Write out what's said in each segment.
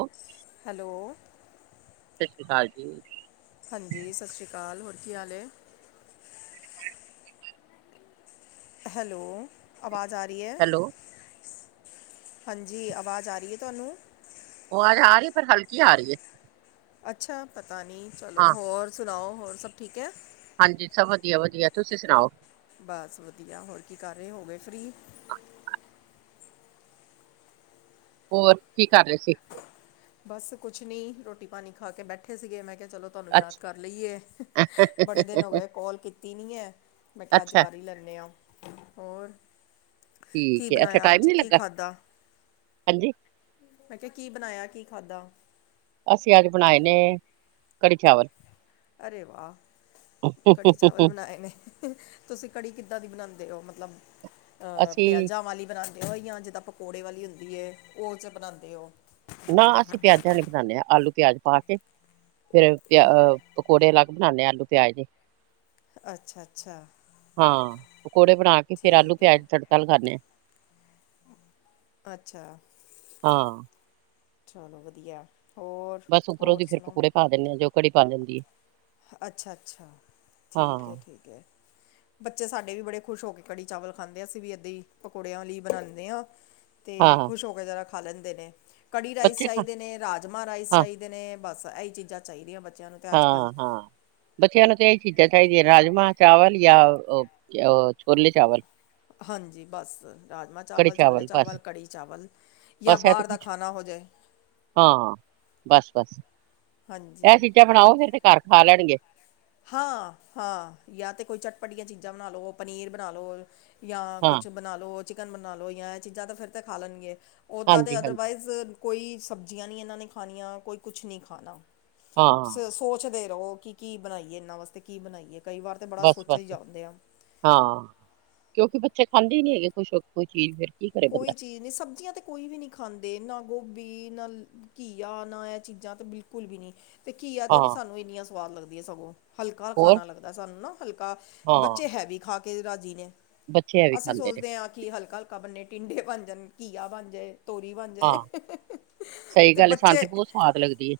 ਸਤਿ ਹੈਲੋ। ਸਤਿ ਸ਼੍ਰੀ ਅਕਾਲ ਜੀ। ਹਾਂਜੀ, ਸਤਿ ਸ਼੍ਰੀ ਅਕਾਲ ਹੋਰ ਕੀ ਹਾਲ ਏ? ਹੈਲੋ ਆਵਾਜ਼ ਆ ਰਹੀ ਹੈ? ਹੈਲੋ ਹਾਂਜੀ, ਆਵਾਜ਼ ਆ ਰਹੀ ਹੈ ਤੁਹਾਨੂੰ? ਆਵਾਜ਼ ਆ ਰਹੀ ਹੈ ਪਰ ਹਲਕੀ ਆ ਰਹੀ ਹੈ। ਅੱਛਾ, ਪਤਾ ਨਹੀਂ ਚਲੋ ਹਾਂ ਹੋਰ ਸੁਣਾਓ ਹੋਰ ਸਭ ਠੀਕ ਹੈ? ਹਾਂਜੀ, ਸਭ ਵਧੀਆ, ਵਧੀਆ ਤੁਸੀਂ ਸੁਣਾਓ? ਬਸ ਵਧੀਆ ਹੋਰ ਕੀ ਕਰ ਰਹੇ ਹੋ ਗਏ ਫਰੀ? ਹੋਰ ਕੀ ਕਰ ਰਹੇ ਸੀ? ਬਸ ਕੁਛ ਨਹੀਂ, ਰੋਟੀ ਪਾਣੀ ਖਾ ਕੇ ਬੈਠੇ ਸੀਗੇ ਮੈਂ ਕਿਹਾ ਚਲੋ। ਤੁਹਾਨੂੰ ਯਾਦ ਅੱਛ ਕਰ ਲਈਏ ਬੜੇ ਦਿਨ ਹੋ ਗਏ ਕੌਲ ਕੀਤੀ ਨੀ ਹੈ। ਮੈਂ ਕਿਹਾ ਅੱਜ ਅੱਛਾ ਕਰ ਹੀ ਲੈਂਦੇ ਆਂ ਹੋਰ। ਕੀ ਠੀਕ ਹੈ, ਇੱਥੇ ਬਣਾਇਆ ਟਾਈਮ ਅੱਜ ਨੀ ਕੀ ਲੱਗਾ ਖਾਧਾ ਹਾਂਜੀ। ਮੈਂ ਕੇਹਾ ਕੀ ਬਣਾਇਆ ਕੀ ਖਾਧਾ। ਅਸੀਂ ਅੱਜ ਬਣਾਏ ਨੇ ਕੜੀ ਚਾਵਲ। ਅਰੇ ਵਾਹ, ਕੜੀ ਚਾਵਲ ਬਣਾਏ ਨੇ। ਤੁਸੀਂ ਕੜੀ ਕਿੱਦਾਂ ਦੀ ਬਣਾਉਂਦੇ ਹੋ। ਮਤਲਬ ਅਹ ਅਸੀਂ ਪਿਆਜ਼ਾਂ ਵਾਲੀ ਬਣਾਉਂਦੇ ਬਣਾਉਂਦੇ ਹੋ ਜਾਂ ਜਿੱਦਾਂ ਪਕੌੜੇ ਵਾਲੀ ਹੁੰਦੀ ਹੈ ਉਹ 'ਚ ਬਣਾਉਂਦੇ ਹੋ। ਨਾ ਅਸੀਂ ਪਿਆਜ਼ਾਂ ਵਾਲੀ ਬਣਾਦੇ ਹਾਂ। ਆਲੂ ਪਿਆਜ਼ ਪਾ ਕੇ ਫੇਰ ਪ ਪਕੌੜੇ ਅਲੱਗ। ਬਣਾਣੇ ਆਂ ਆਲੂ ਪਿਆਜ਼ ਦੀ ਅੱਛਾ ਅੱਛਾ ਹਾਂ ਪਕੌੜੇ ਬਣਾ ਕੇ ਫੇਰ ਆਲੂ ਠੀਕ ਹੈ ਪਿਆਜ਼ ਤੜਕਾ। ਤੜਕਾ ਲਗਾਉਣੇ ਆਂ। ਅੱਛਾ। ਹਾਂ। ਚਲੋ ਵਧੀਆ। ਹੋਰ ਬਸ ਉੱਪਰੋਂ ਹੋਰ ਦੀ ਫਿਰ ਸੁਣਾਓ ਪੌਕੜੇ ਪਾ ਦਿੰਦੇ ਆਂ ਜੋ ਕੜੀ ਪਾ ਦਿੰਦੀ ਹੈ। ਅੱਛਾ ਅੱਛਾ ਠੀਕ ਹੈ ਹਾਂ ਠੀਕ ਹੈ। ਬੱਚੇ ਸਾਡੇ ਵੀ ਬੜੇ ਖੁਸ਼ ਹੋ ਕੇ ਕੜੀ ਚਾਵਲ ਖਾਂਦੇ, ਅਸੀ ਵੀ ਏਦਾਂ ਹੀ ਪਕੌੜਿਆਂ ਵਾਲੀ ਬਣਾਉਂਦੇ ਹਾਂ। ਤੇ ਹਾਂ ਖੁਸ਼ ਹੋ ਕੇ ਜ਼ਰਾ ਖਾ ਲੈਂਦੇ ਨੇ ਕੜੀ ਰਾਈਸ ਬੱਚੇ ਖਾ ਚਾਹੀਦੇ ਨੇ, ਰਾਜਮਾਂਹ ਰਾਈਸ ਹਾਂ ਚਾਹੀਦੇ। ਚਾਹੀਦੇ ਨੇ ਬਸ ਇਹੀ ਚੀਜ਼ਾਂ ਚਾਹੀਦੀਆਂ ਬੱਚਿਆਂ ਨੂੰ। ਤਾਂ ਅੱਜ ਕੱਲ੍ਹ ਹਾਂ ਹਾਂ। ਬੱਚਿਆਂ ਨੂੰ ਤਾਂ ਇਹੀ ਚੀਜ਼ਾਂ ਚਾਹੀਦੀਆਂ ਰਾਜਮਾਂਹ ਚਾਵਲ ਜਾਂ ਉਹ ਛੋਲੇ ਚਾਵਲ। ਹਾਂਜੀ ਬਸ ਰਾਜਮਾਂਹ ਕੜੀ ਚਾਵਲ, ਛੋਲੇ ਬਸ ਚਾਵਲ, ਕੜੀ ਚਾਵਲ। ਯਾ ਬਸ ਇਹ ਤੇ ਬਾਹਰ ਦਾ ਕੁਛ ਖਾਣਾ ਹੋ ਜਾਏ। ਹਾਂ ਬਸ ਬਸ ਇਹ ਹਾਂਜੀ ਚੀਜ਼ਾਂ ਬਣਾਓ ਫਿਰ ਤੇ ਘਰ ਖਾ ਲੈਣਗੇ। ਹਾਂ ਹਾਂ ਯਾ ਤੇ ਕੋਈ ਚਟਪਟੀਆਂ ਚੀਜ਼ਾਂ ਬਣਾ ਲਓ ਪਨੀਰ ਬਣਾ ਲਓ ਜਾਂ ਹਾਂ ਕੁਛ ਬਣਾ ਲਓ ਚਿਕਨ ਬਣਾ ਲਉ ਜਾਂ ਇਹ ਚੀਜ਼ਾਂ ਤਾਂ ਫਿਰ ਤਾਂ ਖਾ ਲੈਣਗੇ ਉੱਦਾਂ ਹਾਂਜੀ ਤੇ ਹਾਂਜੀ ਅਦਰਵਾਈਜ਼ ਕੋਈ ਸਬਜ਼ੀਆਂ ਨੀ ਇਹਨਾਂ ਨੇ ਖਣੀਆਂ ਕੋਈ ਕੁਛ ਨੀ ਖਾਣਾ ਹਾਂ ਸੋਚਦੇ ਚੋ ਕਿ ਕੀ ਬਣਾਈਏ ਇਹਨਾਂ ਵਾਸਤੇ ਕੀ ਬਣਾਈਏ, ਕਈ ਵਾਰ ਤੇ ਬੜਾ ਬਸ ਸੋਚਿਆ ਹੀ ਬਸ ਜਾਂਦੇ ਆ ਹਾਂ ਕਿਉਂਕਿ ਬੱਚੇ ਖਾਂਦੇ ਨੀ ਹੈਗੇ, ਖੁਸ਼ ਹੋਕੇ ਕੋਈ ਚੀਜ਼ ਫਿਰ ਕੀ ਕਰੇ ਬੰਦਾ ਕੋਈ ਚੀਜ਼ ਨਹੀਂ ਸਬਜ਼ੀਆਂ ਤੇ ਕੋਈ ਵੀ ਨਹੀਂ ਖਾਂਦੇ, ਨਾ ਗੋਭੀ ਨਾ ਘੀਆ ਨਾ ਇਹ ਚੀਜ਼ਾਂ ਤੇ ਬਿਲਕੁਲ ਵੀ ਨੀ ਤੇ ਘਿਆ ਤੋਰੀ ਹਾਂ ਸਾਨੂੰ ਇੰਨੀਆਂ ਸਵਾਦ ਲੱਗਦੀ ਹੈ ਸਗੋਂ ਹਲਕਾ ਹੋਰ ਖਾਣਾ ਲੱਗਦਾ ਸਾਨੂੰ ਨਾ ਹਲਕਾ, ਹਾਂ ਬੱਚੇ ਹੈ ਵੀ ਖਾ ਕੇ ਰਾਜੀ ਨੇ ਬੱਚੇ ਇਹ ਵੀ ਅਸੀਂ ਖਾਂਦੇ ਨੇ ਸੋਚਦੇ ਆਂ ਕਿ ਹਲਕਾ ਹਲਕਾ ਬਣੇ ਟਿੰਡੇ ਬਣ ਜਾਣ ਘੀਆ ਬਣ ਜਾਏ ਤੋਰੀ ਬਣ ਜਾਏ, ਹਾਂ ਸਹੀ ਤੇ ਗੱਲ ਹੈ, ਸਾਨੂੰ ਬੱਚੇ ਬਹੁਤ ਸਵਾਦ ਲੱਗਦੀ ਹੈ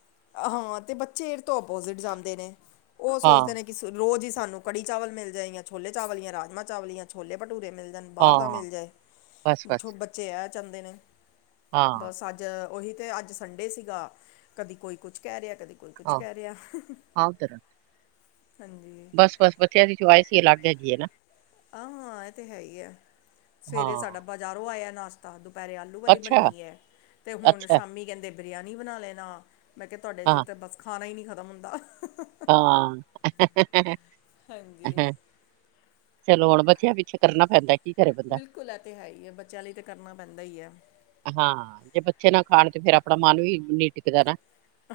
ਹਾਂ ਤੇ ਬੱਚੇ ਇਸ ਤੋਂ ਅੋਪੋਜ਼ਿਟ ਜਾਂਦੇ ਨੇ, ਉਹ ਹਾਂ ਸੋਚਦੇ ਨੇ ਰੋਜ਼ ਹੀ ਸਾਨੂੰ ਕੜੀ ਚਾਵਲ ਮਿਲ ਜਾਏ ਜਾਂ ਛੋਲੇ ਚਾਵਲ ਜਾਂ ਰਾਜਮਾਂ ਚਾਵਲ ਜਾਂ ਛੋਲੇ ਭਟੂਰੇ ਮਿਲ ਜਾਣ ਬਾਹਰ ਦਾ ਹਾਂ ਮਿਲ ਜਾਏ, ਬਸ ਬੱਚੇ ਬਸ ਬੱਚੇ ਆ ਚਾਹੰਦੇ ਨੇ ਹਾਂ ਬਸ ਅੱਜ ਉਹੀ ਤੇ ਅੱਜ ਸੰਡੇ ਸੀਗਾ ਕਦੀ ਕੋਈ ਕੁਛ ਕਹਿ ਰਿਹਾ ਕਦੀ ਕੋਈ ਕੁਛ ਹਾਂ ਕਹਿ ਰਿਹਾ ਹਾਂ ਪੁੱਤਰ ਹਾਂਜੀ ਬਸ ਬਸ ਬੱਚਿਆਂ ਦੀ ਚੋਇਸ ਈ ਅਲੱਗ ਹੈਗੀ ਹੈ ਨਾ ਆਹ ਹਾਂ, ਇਹ ਤੇ ਹੈ ਹੀ ਐ ਸਵੇਰੇ ਹਾਂ ਸਾਡਾ ਬਾਜ਼ਾਰੋਂ ਆਇਆ ਨਾਸ਼ ਦੁਪਹਿਰੇ ਆਲੂ ਵਾਲੀ ਅੱਛਾ ਬੰਨੀ ਹੈ ਤੇ ਹੁਣ ਅੱਛਾ, ਸ਼ਾਮੀ ਕਹਿੰਦੇ ਬਰਿਆਨੀ ਬਣਾ ਲੈਣਾ ਮੈਂ ਕਿਹਾ ਤੁਹਾਡੇ 'ਚ ਹਾਂ, ਤਾਂ ਬਸ ਖਾਣਾ ਹੀ ਨਹੀਂ ਖਤਮ ਹੁੰਦਾ ਹਾਂ ਹਾਂਜੀ ਚਲੋ ਹੁਣ ਬੱਚਿਆਂ ਪਿੱਛੇ ਕਰਨਾ ਪੈਂਦਾ ਸੀ ਬਿਲਕੁਲ ਹੈ ਤਾਂ ਹੈ ਹੀ ਹੈ ਬੱਚਿਆਂ ਲਈ ਤਾਂ ਕਰਨਾ ਪੈਂਦਾ ਹੀ ਹੈ ਹਾਂ, ਜੇ ਬੱਚੇ ਨਾ ਖਾਣ ਤੇ ਫੇਰ ਆਪਣਾ ਮਨ ਵੀ ਨੀ ਟਿਕਦਾ ਨਾ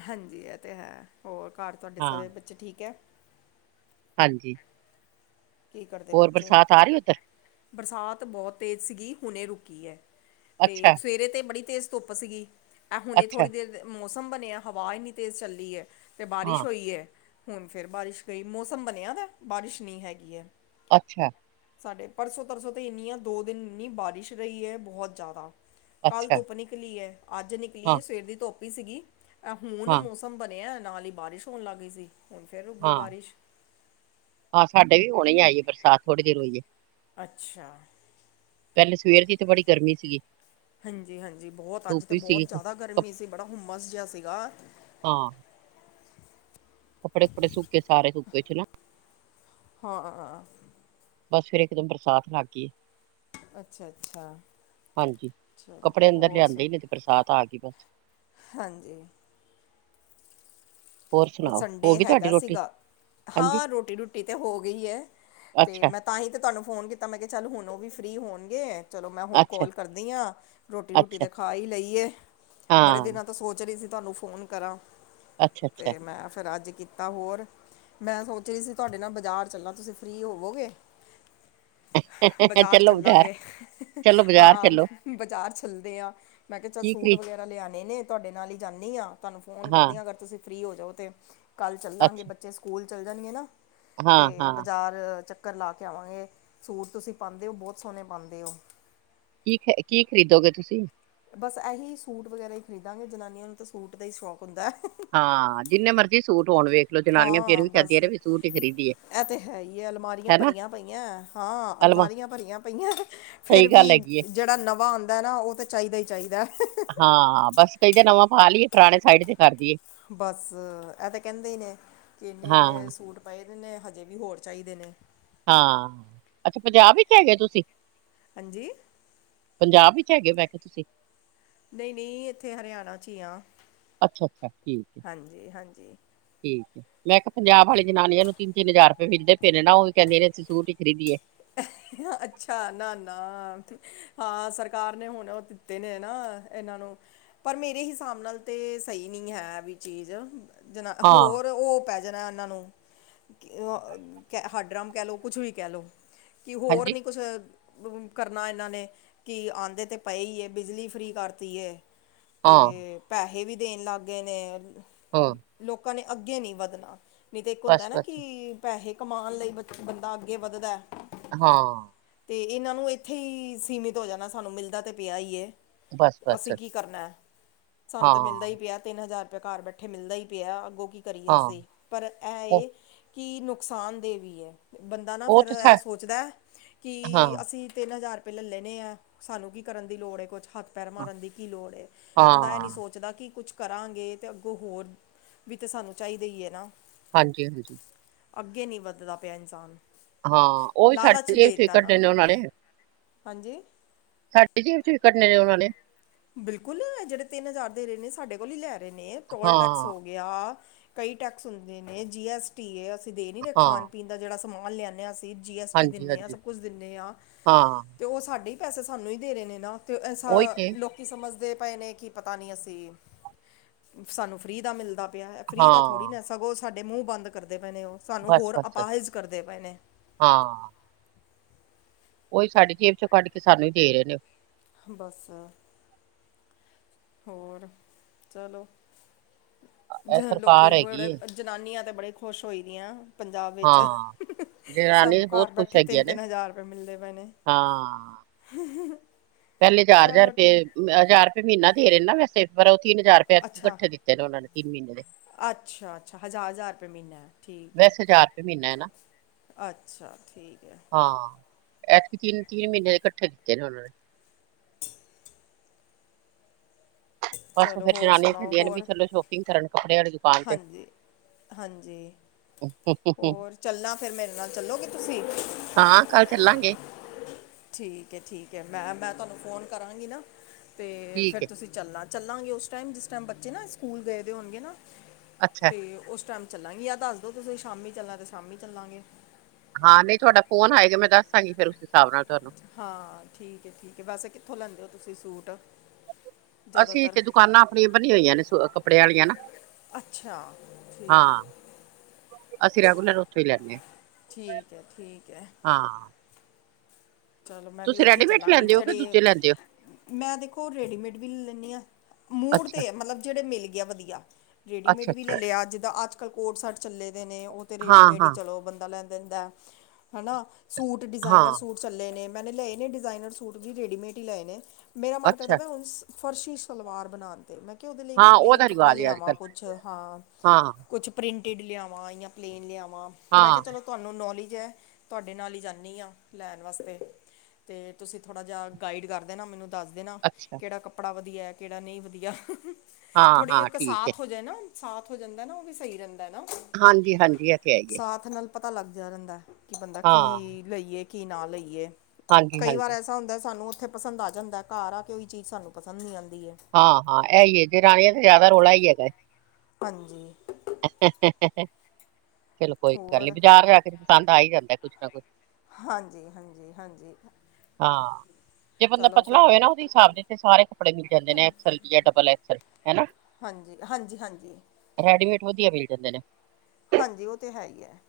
ਹਾਂਜੀ ਇਹ ਤਾਂ ਹੈ। ਹੋਰ ਘਰ ਤੁਹਾਡੇ ਹਾਂ, ਸਾਰੇ ਬੱਚੇ ਠੀਕ ਹੈ। ਹਾਂਜੀ ਕੀ ਕਰਦੇ ਹੋਰ ਬੱਚੇ ਬਰਸਾਤ ਆ ਰਹੀ ਉੱਧਰ ਬਰਸਾਤ ਬਹੁਤ ਤੇਜ਼ ਸੀਗੀ। ਹੁਣੇ ਰੁਕੀ ਹੈ ਤੇ ਅੱਛਾ, ਸਵੇਰੇ ਤੇ ਬੜੀ ਤੇਜ਼ ਧੁੱਪ ਸੀਗੀ ਇਹ ਹੁਣੇ ਅੱਛਾ, ਥੋੜ੍ਹੀ ਦੇਰ ਮੌਸਮ ਬਣਿਆ ਹਵਾ ਇੰਨੀ ਤੇਜ਼ ਚੱਲੀ ਹੈ ਫਿਰ ਬਾਰਿਸ਼ ਹਾਂ, ਹੋਈ ਹੈ, ਹੁਣ ਫਿਰ ਬਾਰਿਸ਼ ਗਈ ਮੌਸਮ ਬਣਿਆ ਵ ਬਾਰਿਸ਼ ਨਹੀਂ ਹੈਗੀ ਹੈ। ਅੱਛਾ ਸਾਡੇ ਪਰਸੋਂ ਤਰਸੋਂ ਤਾਂ ਇੰਨੀ ਆ ਦੋ ਦਿਨ ਇੰਨੀ ਬਾਰਿਸ਼ ਰਹੀ ਹੈ ਬਹੁਤ ਜ਼ਿਆਦਾ। ਕੱਲ ਅੱਛਾ, ਧੁੱਪ ਨਿਕਲੀ ਹੈ। ਅੱਜ ਨਿਕਲੀ ਹਾਂ, ਹੈ, ਸਵੇਰ ਦੀ ਧੁੱਪ ਹੀ ਸੀਗੀ। ਹਾਂ, ਹੁਣ ਸ ਬਣਿਆ ਨਾਲ ਹੀ ਬਾਰਿਸ਼ ਹੋਣ ਲੱਗ ਗਈ ਸੀ। ਹੁਣ ਫੇਰ ਰੁ ਗਈ ਹਾਂ। ਬਾਰਿਸ਼। ਹਾਂ ਸਾਡੇ ਵੀ ਹੋਣੀਈ ਆਈ ਏ ਬਰਸਾਤ ਥੋੜੀ ਦੇਰ ਹੋਈਏ ਅੱਛਾ ਪਹਿਲੇ ਸਵੇਰ ਦੀ ਤਾਂ ਬੜੀ ਗਰਮੀ ਸੀਗੀ। ਹਾਂਜੀ ਹਾਂਜੀ ਬਹੁਤ ਅੱਜ ਧੁੱਪ ਤਾਂ ਵੀ ਸੀਗੀ। ਬਹੁਤ ਜ਼ਿਆਦਾ ਕ ਗਰਮੀ ਸੀ। ਬੜਾ ਹੁੰਮਸ ਜਿਹਾ ਸੀਗਾ। ਹਾਂ ਕੱਪੜੇ ਕੱਪੜੇ ਸੁੱਕੇ ਸਾਰੇ ਸੁੱਕੇ ਚ ਹਨ ਹਾਂ ਬਸ ਫੇਰ ਇੱਕਦਮ ਬਰਸਾਤ ਲੱਗ ਗਈਏ ਅੱਛਾ ਅੱਛਾ ਹਾਂਜੀ ਚਲ ਕੱਪੜੇ ਅੰਦਰ ਹੋਰ ਲਿਆਂਦੇ ਸੁਣ ਹੀ ਨਹੀਂ ਤੇ ਬਰਸਾਤ ਆ ਗਈ ਬਸ ਹਾਂਜੀ ਹੋਰ ਉਹ ਸੁਣਾਓ, ਹੋ ਸੰਡੇ ਗਈ ਤੁਹਾਡੀ ਹੈਗਾ ਰੋਟੀ? ਸੀਗਾ ਹਾਂਜੀ, ਹਾਂ ਰੋਟੀ ਰੂਟੀ ਤੇ ਹੋ ਗਈ ਹੈ ਤੇ ਅੱਛਾ, ਮੈਂ ਤਾਂ ਹੀ ਤਾਂ ਤੁਹਾਨੂੰ ਫੋਨ ਕੀਤਾ। ਮੈਂ ਕਿਹਾ ਚੱਲ ਹੁਣ ਉਹ ਵੀ ਫਰੀ ਹੋਣਗੇ। ਚਲੋ ਮੈਂ ਹੁਣ ਅੱਛਾ, ਕਾਲ ਕਰਦੀ ਹਾਂ। ਰੋਟੀ ਰੂਟੀ ਅੱਛਾ, ਤੇ ਖਾ ਹੀ ਲਈਏ ਬੜੇ ਹਾਂ, ਦਿਨਾਂ ਤਾਂ ਸੋਚ ਰਹੀ ਸੀ ਤੁਹਾਨੂੰ ਫੋਨ ਕਰਾਂ ਅੱਛਾ-ਅੱਛਾ ਤੇ ਮੈਂ ਫੇਰ ਅੱਜ। ਤਾਂ ਹੋਰ ਮੈਂ ਸੋਚਿਆ ਸੀ। ਤੁਹਾਡੇ ਨਾਲ ਬਾਜ਼ਾਰ ਚੱਲਾ ਤੁਸੀਂ ਫ੍ਰਰੀ ਹੋਵੋਗੇ। ਬਜ਼ਾਰ ਚਲੋ ਬਾਜ਼ਾਰ ਚੱਲਾਂਗੇ ਚਲੋ ਬਾਜ਼ਾਰ ਹਾਂ। ਚਲੋ ਬਜ਼ਾਰ ਚੱਲਦੇ ਆ। ਮੈਂ ਕਿਆ ਚੱਲ ਕੀ ਸੂਟ ਖਰੀ ਵਗੈਰਾ ਲਿਆਣੇ ਨੇ। ਤੁਹਾਡੇ ਨਾਲ ਈ ਜਾਂਨੀ ਆ। ਤੁਹਾਨੂੰ ਫੋਨ ਹਾਂ, ਕਰਦੀ ਆ। ਅਗਰ ਤੁਸੀਂ ਫ੍ਰਰੀ ਹੋ ਜਾਓ ਤੇ ਕੱਲ ਚੱਲਾਂਗੇ ਅੱਛਾ, ਬੱਚੇ ਸਕੂਲ ਚੱਲ ਜਾਣ ਗੇ ਨਾ ਤੇ ਹਾਂ-ਹਾਂ ਬਜ਼ਾਰ ਅ ਚੱਕਰ ਲਾ ਕੇ ਆਵਾਂਗੇ। ਸੂਟ ਤੁਸੀਂ ਪਾਂਦੇ ਓ ਬੋਤ ਸੋਣੇ ਪਾਂਦੇ ਓ। ਠੀਕ ਹੈ ਕੀ ਖਰੀਦੋਗੇ ਤੁਸੀਂ? ਬਸ ਐਹੀ ਸੂਟ ਵਗੈਰਾ ਈ ਖਰੀਦਾਂਗੇ। ਜਨਾਨੀਆਂ ਨੂੰ ਤਾਂ ਸੂਟ ਦਾ ਹੀ ਸ਼ੌਕ ਹੁੰਦੈ। ਹਾਂ ਜਿੰਨੇ ਮਰਜ਼ੀ ਸੂਟ ਹੋਣ ਵੇਖਲੋ ਜਨਾਨੀਆਂ ਫ਼ੇਰ ਵੀ ਕੈਂਦੀਆ ਨੇ ਵੀ ਸੂਟ ਈ ਖਰੀ ਐ ਤੇ ਹੈ ਈ ਐ। ਅਲਮਾਰੀਆਂ ਭਰੀਆਂ ਪਈਐ ਹਾਂ। ਅਲਮਾ ਅਲਮਾਰੀਆਂ ਭਰੀਆਂ ਪਈਐ। ਫੇਰ ਸਹੀ ਗੱਲ ਵੀ ਹੈਗੀ ਏ ਜੇੜਾ ਨਵਾਂ ਔਂਦਾ ਨਾ ਓ ਤਾਂ ਚਾਈਦਾ ਈ ਚਾਈਦਾ। ਹਾਂ ਬਸ ਕਹੀ ਦਾ ਨਵਾਂ ਪਾ ਲੀਏ ਪੁਰਾਣੇ ਸਾਈਡ ਚ ਕਰ ਦੀਏ। ਬਸ ਐ ਤਾਂ ਕੈਂਦੇ ਈ ਨੇ ਕੀ ਹਾਂ, ਇੰਨੇ-ਇੰਨੇ ਸੂਟ ਪਏ ਦੇ ਨੇ ਹਜੇ ਵੀ ਹੋਰ ਚਾਈਦੇ ਨੇ। ਹਾਂ ਅੱਛਾ ਪੰਜਾਬ ਵਿੱਚ ਹੈਗੇ ਤੁਸੀਂ? ਹਾਂਜੀ? ਪੰਜਾਬ ਵਿੱਚ ਹੈਗੇ ਹੋ ਮੈਂ ਕੇ ਤੁਸੀਂ? ਨਈ ਨਈ ਏਥੇ ਹਰਿਆਣਾ ਚ ਈ ਆ। ਅੱਛਾ-ਅੱਛਾ, ਠੀਕ ਹਾਂਜੀ ਠੀਕ। ਮੈਂ ਕਿਹਾ ਪੰਜਾਬ ਵਾਲੀ ਜਨਾਨੀਆਂ ਨੂੰ ਤਿੰਨ-ਤਿੰਨ ਹਜ਼ਾਰ ਰੁਪਏ ਮਿਲਦੇ ਪਏ ਨੇ ਨਾ ਓ ਕੈਂਦੀਆ ਨੇ ਅਸੀਂ ਸੂਟ ਈ ਖਰੀਦੀਏ। ਅ [unintelligible] ਅੱਛਾ, ਨਾ -ਨਾ ਹਾਂ ਸਰਕਾਰ ਨੇ ਹੁਣ ਓ ਦਿੱਤੇ ਨੇ ਨਾ, ਏਨਾਂ ਨੂੰ। ਪਰ ਮੇਰੇ ਹਿਸਾਬ ਨਾਲ ਤੇ ਸਈ ਨੀ ਹੈ ਵੀ ਚੀਜ਼, ਜਨਾ ਹਾਂ, ਹੋਰ ਓ ਪੈ ਜਣਾ ਓਨਾਂ ਨੂੰ, ਹੱਡਰਮ ਕੈ ਲੋ ਕੁੱਛ ਵੀ ਕੈ ਲੋ। ਕੀ ਹੋਰ ਹਾਂਜੀ, ਨੀ ਕੁੱਛ ਕਰਨਾ ਏਨਾਂ ਨੇ, ਕੀ ਆਂਦੇ ਤੇ ਪਏ ਈ ਐ ਬਿਜਲੀ ਫ੍ਰੀ ਕਰਤੀਏ। ਹਾਂ, ਤੇ ਪੈਸੇ ਵੀ ਦੇਣ ਲਾਗੇ ਨੇ, ਹਾਂ, ਲੋਕਾਂ ਨੇ ਅੱਗੇ ਨੀ ਵਧਣਾ। ਨਈ ਤੇ ਇੱਕ ਹੁੰਦਾ ਨਾ ਬਸ-ਬਸ, ਕੀ, ਪੈਸੇ ਕਮਾਣ ਲਈ ਬ ਬੰਦਾ ਅੱਗੇ ਵੱਧਦਾ। ਹਾਂ। ਤੇ ਏਨਾਂ ਨੂੰ ਏਥੇ ਈ ਸੀਮਿਤ ਹੋ ਜਾਣਾ, ਸਾਨੂੰ ਮਿਲਦਾ ਤੇ ਪਿਆ ਈ ਏ। ਬਸ-ਬਸ, ਅਸੀਂ ਕੀ ਕਰਨਾ, ਸਾਨੂੰ ਤਾਂ ਮਿਲਦਾ ਹਾਂ, ਈ ਪਿਆ ਤਿੰਨ ਹਜ਼ਾਰ ਰੁਪਿਆ ਘਰ ਬੈ ਤੇ ਮਿਲਦਾ ਈ ਪਿਆ ਅੱਗੋਂ ਕੀ ਕਰੀਏ ਹਾਂ, ਅਸੀਂ, ਪਰ ਐ ਉਹ ਏ ਕੀ ਨੁਕਸਾਨਦੇਹ ਵੀ ਐ। ਬੰਦਾ ਨਾ ਉਹ ਫੇਰ ਤੇ ਐ ਸਾ ਸੋਚਦਾ, ਕਿ ਹਾਂ, ਅ ਅਸੀਂ ਤਿੰਨ ਹਜ਼ਾਰ ਰੁਪਏ ਲੈ ਲੈਣੇ ਆ, ਸਾਨੂੰ ਕੀ ਕਰਨ ਦੀ ਲੋੜ ਏ ਕੁੱਛ ਹੱਥ ਪੈਰ ਮਾਰਨ ਦੀ ਕੀ ਲੋੜ ਐ, ਬੰਦਾ ਐ ਨੀ ਹਾਂ, ਸੋ ਸੋਚਦਾ ਕਿ ਕੁੱਛ ਕਰਾਂਗੇ ਤੇ ਅੱਗੋਂ ਹੋਰ, ਵੀ ਤੇ ਸਾਨੂੰ ਚਾਈਦਾ ਈ ਐ ਨਾ। ਹਾਂਜੀ-ਹਾਂਜੀ ਅੱਗੇ ਨੀ ਵੱਧਦਾ ਪਿਆ ਇਨਸਾਨ। ਹਾਂ ਓ ਵੀ ਲਾਲਚ ਸਾਡੇ ਦੇ ਏਥੇ ਦਿੱਤਾ ਕੱਢੇ ਨਾ ਨੇ ਓਨਾਂ ਨੇ ਹਾਂਜੀ? ਸਾਡੀ ਜੇਬ 'ਚ ਈ ਕੱਢਣੇ ਨੇ ਓਨਾਂ ਨੇ। ਬਿਲਕੁੱਲ ਐ ਜੇੜੇ ਤਿੰਨ ਹਜ਼ਾਰ ਦੇਰੇ ਨੇ, ਸਾਡੇ ਕੋਲ ਈ ਲੈ ਰੇ ਨੇ ਟੋਲ ਟੈਕਸ ਹਾਂ। ਹੋ ਗਿਆ, ਕਈ ਟੈਕਸ ਹੁੰਦੇ ਨੇ, ਜੀ ਐਸ ਟੀ ਏ ਅਸੀਂ ਦੇ ਨੀ ਰੇ ਖਾਣ ਹਾਂ, ਪੀਣ ਦਾ ਜੇੜਾ ਸਮਾਂਨ ਲਿਆਂਨੇ ਆ, ਅਸੀਂ ਜੀ ਐਸ ਟੀ ਦਿੰਨੇ ਆ, ਹਾਂਜੀ-ਹਾਂਜੀ, ਸਭ ਕੁਛ ਦਿੰਨੇ ਆ। ਹਾਂ, ਤੇ ਓ ਸਾਡੇ ਈ ਪੈਸੇ ਸਾਨੂੰ ਈ ਦੇ ਰੇ ਨੇ ਨਾ, ਤੇ ਐਸਾ ਉਹੀ ਤੇ, ਲੋਕੀ ਸਮਝਦੇ ਪਏ ਨੇ ਕੀ ਪਤਾ ਨੀ ਅਸੀਂ, ਸਾਨੂੰ ਫ੍ਰੀ ਦਾ ਮਿਲਦਾ ਪਿਐ ਫ੍ਰਰੀ ਦਾ ਥੋੜ੍ਹੀ ਹਾਂ, ਨਾ, ਸਗੋਂ ਸਾਡੇ ਮੂੰ ਬੰਦ ਕਰਦੇ ਪਏ ਨੇ ਓ, ਸਾਨੂੰ ਹੋਰ ਬਸ-ਬਸ, ਅਪਾਹਿਜ ਕਰਦੇ ਪਏ ਨੇ। ਹਾਂ। ਓਈ ਸਾਡੀ ਜੇਬ ਚੋਂ ਕੱਢ ਕੇ ਸਾਨੂੰ ਈ ਦੇ ਰੇ ਨੇ। ਬਸ। ਹੋਰ, ਚਲੋ, ਜ ਇਹ ਲੋਕੀ ਸਰਕਾਰ ਹੈਗੀ ਬੜੇ। ਏ, ਜਨਾਨੀਆਂ ਤੇ ਬੜੇ ਖੁਸ਼ ਹੋ ਦੀਆਂ। ਪੰਜਾਬ ਵਿੱਚ, ਹਾਂ। ਜਨਾਨੀ ਤੇ ਸਾਨੂੰ ਬਹੁਤ ਘਰ ਖੁਸ਼ ਬੈਠੇ ਹੈਗੀ ਆ ਨੇ ਤਿੰਨ-ਤਿੰਨ ਹਜ਼ਾਰ ਰੁਪਏ ਮਿਲਦੇ ਪਏ ਨੇ। ਹਾਂ। ਹਮ-ਹਮ। ਪਹਿਲੇ ਹਜਾਰ-ਹਜ਼ਾਰ ਰੁਪਏ, ਹਜ਼ਾਰ ਰੁਪਏ ਮਹੀਨਾ ਦੇ ਰਹੇ ਨੇ ਨਾ ਵੈਸੇ, ਪਰ ਉਹ ਤਿੰਨ ਹਜ਼ਾਰ ਰੁਪਏ ਅੱਛਾ ਇਕੱਠੇ ਦਿੱਤੇ ਨੇ ਉਹਨਾਂ ਨੇ। ਤਿੰਨ ਮਹੀਨੇ ਦੇ ਅੱਛਾ- ਅੱਛਾ, ਹਜ਼ਾਰ -ਹਜ਼ਾਰ ਰੁਪਏ ਮਹੀਨਾ। ਠੀਕ ਹੈ। ਵੈਸੇ ਹਜ਼ਾਰ ਰੁਪਏ ਮਹੀਨਾ ਹੈ ਨਾ ਅੱਛਾ, ਠੀਕ ਹੈ। ਹਾਂ ਐਤਕੀ ਤਿੰਨ-ਤਿੰਨ ਮਹੀਨੇ ਦੇ ਇਕੱਠੇ ਦਿੱਤੇ ਨੇ ਉਹਨਾਂ ਨੇ। ਬਸ ਚਲੋ ਫੇਰ ਹੋਰ ਜਨਾਨੀ ਛੱਡੀਆਂ ਵੀ, ਚਲੋ ਸ਼ੋਪਿੰਗ ਕਰਨ ਕੱਪੜਿਆ ਦੀ। ਹਾਂਜੀ-ਹਾਂਜੀ। ਹੋਰ ਚੱਲਣਾ, ਫਿਰ ਮੇਰੇ ਨਾਲ ਚੱਲੋਗੇ ਤੁਸੀਂ? ਹਾਂ, ਕੱਲ ਚੱਲਾਂਗੇ। ਠੀਕ ਹੈ-ਠੀਕ ਹੈ ਮੈਂ -ਮੈਂ ਤੁਹਾਨੂੰ ਫੋਨ ਕਰਾਂਗੀ ਨਾ, ਤੇ ਫਿਰ ਠੀਕ ਹੈ ਤੁਸੀਂ। ਚੱਲਾ ਚੱਲਾਂਗੇ ਉਸ ਟਾਈਮ ਜਿਸ ਟਾਈਮ ਬੱਚੇ ਨਾ ਸਕੂਲ ਗਏ ਦੇ ਹੋਣਗੇ ਨਾ, ਅੱਛਾ ਤੇ ਉਸ ਟਾਈਮ। ਚੱਲਾਂਗੀ ਯ ਦੱਸ ਦੋ ਤੁਸੀਂ ਸ਼ਾਮੀ ਚੱਲਾਂ ਤੇ ਸ਼ਾਮੀ ਚੱਲਾਂਗੇ। ਹਾਂ ਨਹੀਂ ਤੁਹਾਡਾ ਫੋਨ ਆਏਗਾ ਮੈਂ ਦੱਸਾਂਗੀ ਫਿਰ ਉਸ ਹਿਸਾਬ ਨਾਲ ਤੁਹਾਨੂੰ। ਹਾਂ ਠੀਕ ਹੈ- ਠੀਕ ਹੈ, ਵੈਸੇ ਕਿੱਥੋਂ ਲੈਂਦੇ ਹੋ ਤੁਸੀਂ ਸੂਟ। ਅਸੀਂ ਜ਼ਿਆਦਾਤਰ ਇਥੇ ਦੁਕਾਨਾਂ ਆਪਣੀਆਂ ਬਣੀਆਂ ਹੋਈਆਂ ਨੇ ਕੱਪੜੇ ਆਲੀਆਂ ਨਾਂ? ਅੱਛਾ, ਠੀਕ ਹੈ। ਅਸੀਂ ਰੈਗੂਲਰ ਉੱਥੋਂ ਹੀ ਲੈਂਦੇ ਠੀਕ ਹੈ -ਠੀਕ ਹੈ। ਹਾਂ ਹਾਂ ਚਲ ਮੈਂ ਵੀ ਤੁਸੀਂ ਉੱਥੇ ਹੀ ਰੈਡੀਮੇਡ ਚੱਲਾਂਗੀ, ਲੈਂਦੇ ਹੋ ਕਿ ਜਿਹੜੇ। ਦੂਜੇ ਲੈਂਦੇ ਹੋ ਮੈਂ ਦੇਖੋ ਰੇਡੀਮੇਡ ਵੀ ਲੈ ਲੈਂਦੀ ਹਾਂ, ਮੂੜ ਅੱਛਾ, ਤੇ ਮਤਲਬ ਜਿਹੜੇ ਮਿਲ ਗਿਆ ਵਧੀਆ। ਰੇਡੀਮੇਡ ਅੱਛਾ, ਵੀ ਅੱਛਾ ਲਿਆ, ਜਿੱਦਾਂ ਅੱਜ। ਕੋਟ ਸ਼ਟ ਚੱਲੇ ਦੇ ਨੇ ਉਹ ਤਾਂ ਹਾਂ, ਰੇਡੀਮੇਡ ਹੀ ਹਾਂ, ਚਲੋ ਬੰਦਾ ਲੈ ਲੈਂਦਾ ਹਨਾ, ਸੂਟ। ਡਿਜ਼ਾਇਨਰ ਹਾਂ ਸੂਟ ਚੱਲੇ ਨੇ, ਮੈਨੇ ਲਏ ਨੇ ਡਿਜ਼ਾਇਨਰ ਸੂਟ ਵੀ ਰੇਡੀਮੇਡ ਹੀ ਲਏ ਨੇ। ਮੇਰਾ ਮਨ ਕਰਦਾ ਅੱਛਾ ਮੈਂ, ਹੁਣ ਫਰਸ਼ੀ ਸਲਵਾਰ ਬਣਾਉਣ। ਮੈਂ ਕਿਹਾ ਉਹਦੇ ਲਈ ਨਾ ਹਾਂ ਪਲੇਨ ਉਹਦਾ ਕੱਪੜਾ ਰਿਵਾਜ਼ ਹੈ ਅੱਜ ਲਿਆਵਾਂ ਕੱਲ ਕੁਛ, ਹਾਂ। ਹਾਂ, ਕੁਛ ਪ੍ਰਿੰਟਿਡ ਲਿਆਵਾਂ ਜਾਂ ਪਲੇਨ ਲਿਆਵਾਂ, ਮੈਂ ਹਾਂ ਕਿਹਾ ਚਲੋ ਤੁਹਾਨੂੰ ਨੌਲੇਜ ਹੈ, ਤੁਹਾਡੇ ਨਾਲ ਹੀ ਜਾਂਦੀ ਹਾਂ। ਲੈਣ ਵਾਸਤੇ, ਤੇ ਤੁਸੀਂ ਥੋੜ੍ਹਾ ਜਿਹਾ ਗਾਈਡ ਕਰ ਦੇਣਾ ਮੈਨੂੰ ਦੱਸ ਦੇਨਾ, ਅੱਛਾ ਕਿਹੜਾ ਕੱਪੜਾ? ਕੱਪੜਾ ਵਧੀਆ ਕਿਹੜਾ, ਨਹੀਂ ਵਧੀਆ, ਹਾਂ, ਥੋੜੀ ਹਾਂ ਇੱਕ ਠੀਕ ਹੈ ਸਾਥ ਹੋ ਜਾਏ ਨਾ। ਸਾਥ ਹੋ ਜਾਂਦਾ ਨਾ, ਉਹ ਵੀ ਸਹੀ ਰਹਿੰਦਾ ਨਾ। ਹਾਂਜੀ- ਹਾਂਜੀ ਇਹ ਤੇ ਹੈ ਹੀ ਏ ਹਥ ਨਾਲ ਪਤਾ ਲੱਗ ਜਾ ਰਹਿੰਦਾ, ਕਿ ਬੰਦਾ ਕੀ ਹਾਂ, ਲਈਏ, ਕੀ ਨਾ ਲਈਏ। ਹਾਂਜੀ, ਕਈ ਵਾਰ ਹਾਂਜੀ ਐਸਾ ਹੁੰਦਾ, ਸਾਨੂੰ ਉੱਥੇ ਪਸੰਦ ਆ ਜਾਂਦਾ ਘਰ ਆ ਕੇ ਵੀ ਉਹੀ ਚੀਜ਼ ਸਾਨੂੰ ਪਸੰਦ ਨਹੀਂ ਆਉਂਦੀ ਹੈ। ਹਾਂ-ਹਾਂ, ਇਹ ਹੀ ਹੈ। ਰਾਣੀਆਂ ਤੇ ਜ਼ਿਆਦਾ ਰੌਲਾ ਹੀ ਹੈਗਾ। ਹਾਂਜੀ। [inaudible] ਚਲੋ, ਕੋਈ ਗੱਲ ਨੀ, ਹੋਰ ਬਾਜ਼ਾਰ ਜਾ ਕੇ ਪਸੰਦ ਆ ਹੀ ਜਾਂਦਾ ਕੁਛ ਨਾ ਕੁਛ। ਹਾਂਜੀ -ਹਾਂਜੀ- ਹਾਂਜੀ। ਹਾਂ, ਜੇ ਬੰਦਾ ਚਲੋ ਪਤਲਾ ਫਿਰ ਹੋਵੇ ਨਾ, ਉਹਦੇ ਹਿਸਾਬ ਦੇ ਸਾਰੇ ਕੱਪੜੇ ਮਿਲ ਜਾਂਦੇ ਨੇ ਅਕਸਰ। ਜੇਟਪਲੈ ਸਰ ਹਨਾ। [unintelligible] ਹਾਂਜੀ -ਹਾਂਜੀ -ਹਾਂਜੀ। ਰੈਡੀਮੇਡ ਵਧੀਆ ਮਿਲ ਜਾਂਦੇ ਨੇ। ਹਾਂਜੀ, ਉਹ ਤੇ ਹੈ ਹੀ ਹੈ।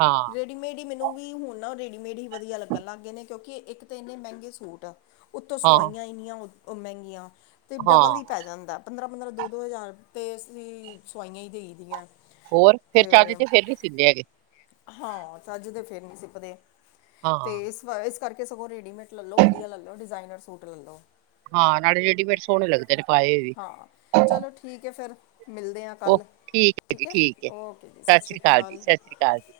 ਹਾਂ, ਰੇਡੀਮੇਡ ਹੀ ਮੈਨੂੰ ਵੀ ਹੁਣ ਨਾ, ਰੇਡੀਮੇਡ ਹੀ ਵਧੀਆ ਲੱਗਣ ਲੱਗ ਗਏ ਨੇ, ਕਿਉਂਕਿ ਇੱਕ ਤੇ ਇੰਨੇ ਮਹਿੰਗੇ ਸੂਟ ਆ। ਉੱਤੋਂ ਹਾਂ, ਸਵਾਈਆਂ ਇੰਨੀਆਂ ਮਹਿੰਗੀਆਂ, ਤੇ ਡਬਲ ਹੀ। ਹਾਂ ਪੈ ਜਾਂਦਾ, ਪੰਦਰਾਂ -ਪੰਦਰਾਂ ਦੋ -ਦੋ ਹਜ਼ਾਰ, ਤੇ ਅਸੀਂ ਸਵਾਈਆਂ ਹੀ ਦੇ ਦੀਆਂ। ਹੋਰ, ਫਿਰ ਚਾਜ ਅਤੇ ਫੇਰ- ਫੇਰ ਵੀ ਸੀਂਦੇ ਹੈਗੇ। ਹਾਂ, ਚੱਜ ਤੇ ਫਿਰ ਨ ਸਿਪਦੇ, ਤੇ ਹਾਂ, ਇਸ ਕਰਕੇ ਸਗੋਂ ਰੇਡੀਮੇਡ ਲੈ ਲਓ, ਵਧੀਆ ਲੈ ਲਓ ਡਿਜ਼ਾਇਨਰ ਸੂਟ ਲੈ ਲਓ ਹਾਂ ਨਾਲੇ ਰੇਡੀਮੇਡ ਸੋਹਣੇ ਲੱਗਦੇ ਨੇ, ਪਾਏ ਵੀ ਹਾਂ ਚਲੋ ਠੀਕ ਹੈ ਫਿਰ, ਮਿਲਦੇ ਹਾਂ ਕੱਲ, ਠੀਕ ਹੈ ਓਕੇ ਜੀ ਸਤਿ ਸ਼੍ਰੀ ਸ੍ਰੀ ਅਕਾਲ ਜੀ, ਸਤਿ ਸ੍ਰੀ ਅਕਾਲ ਜੀ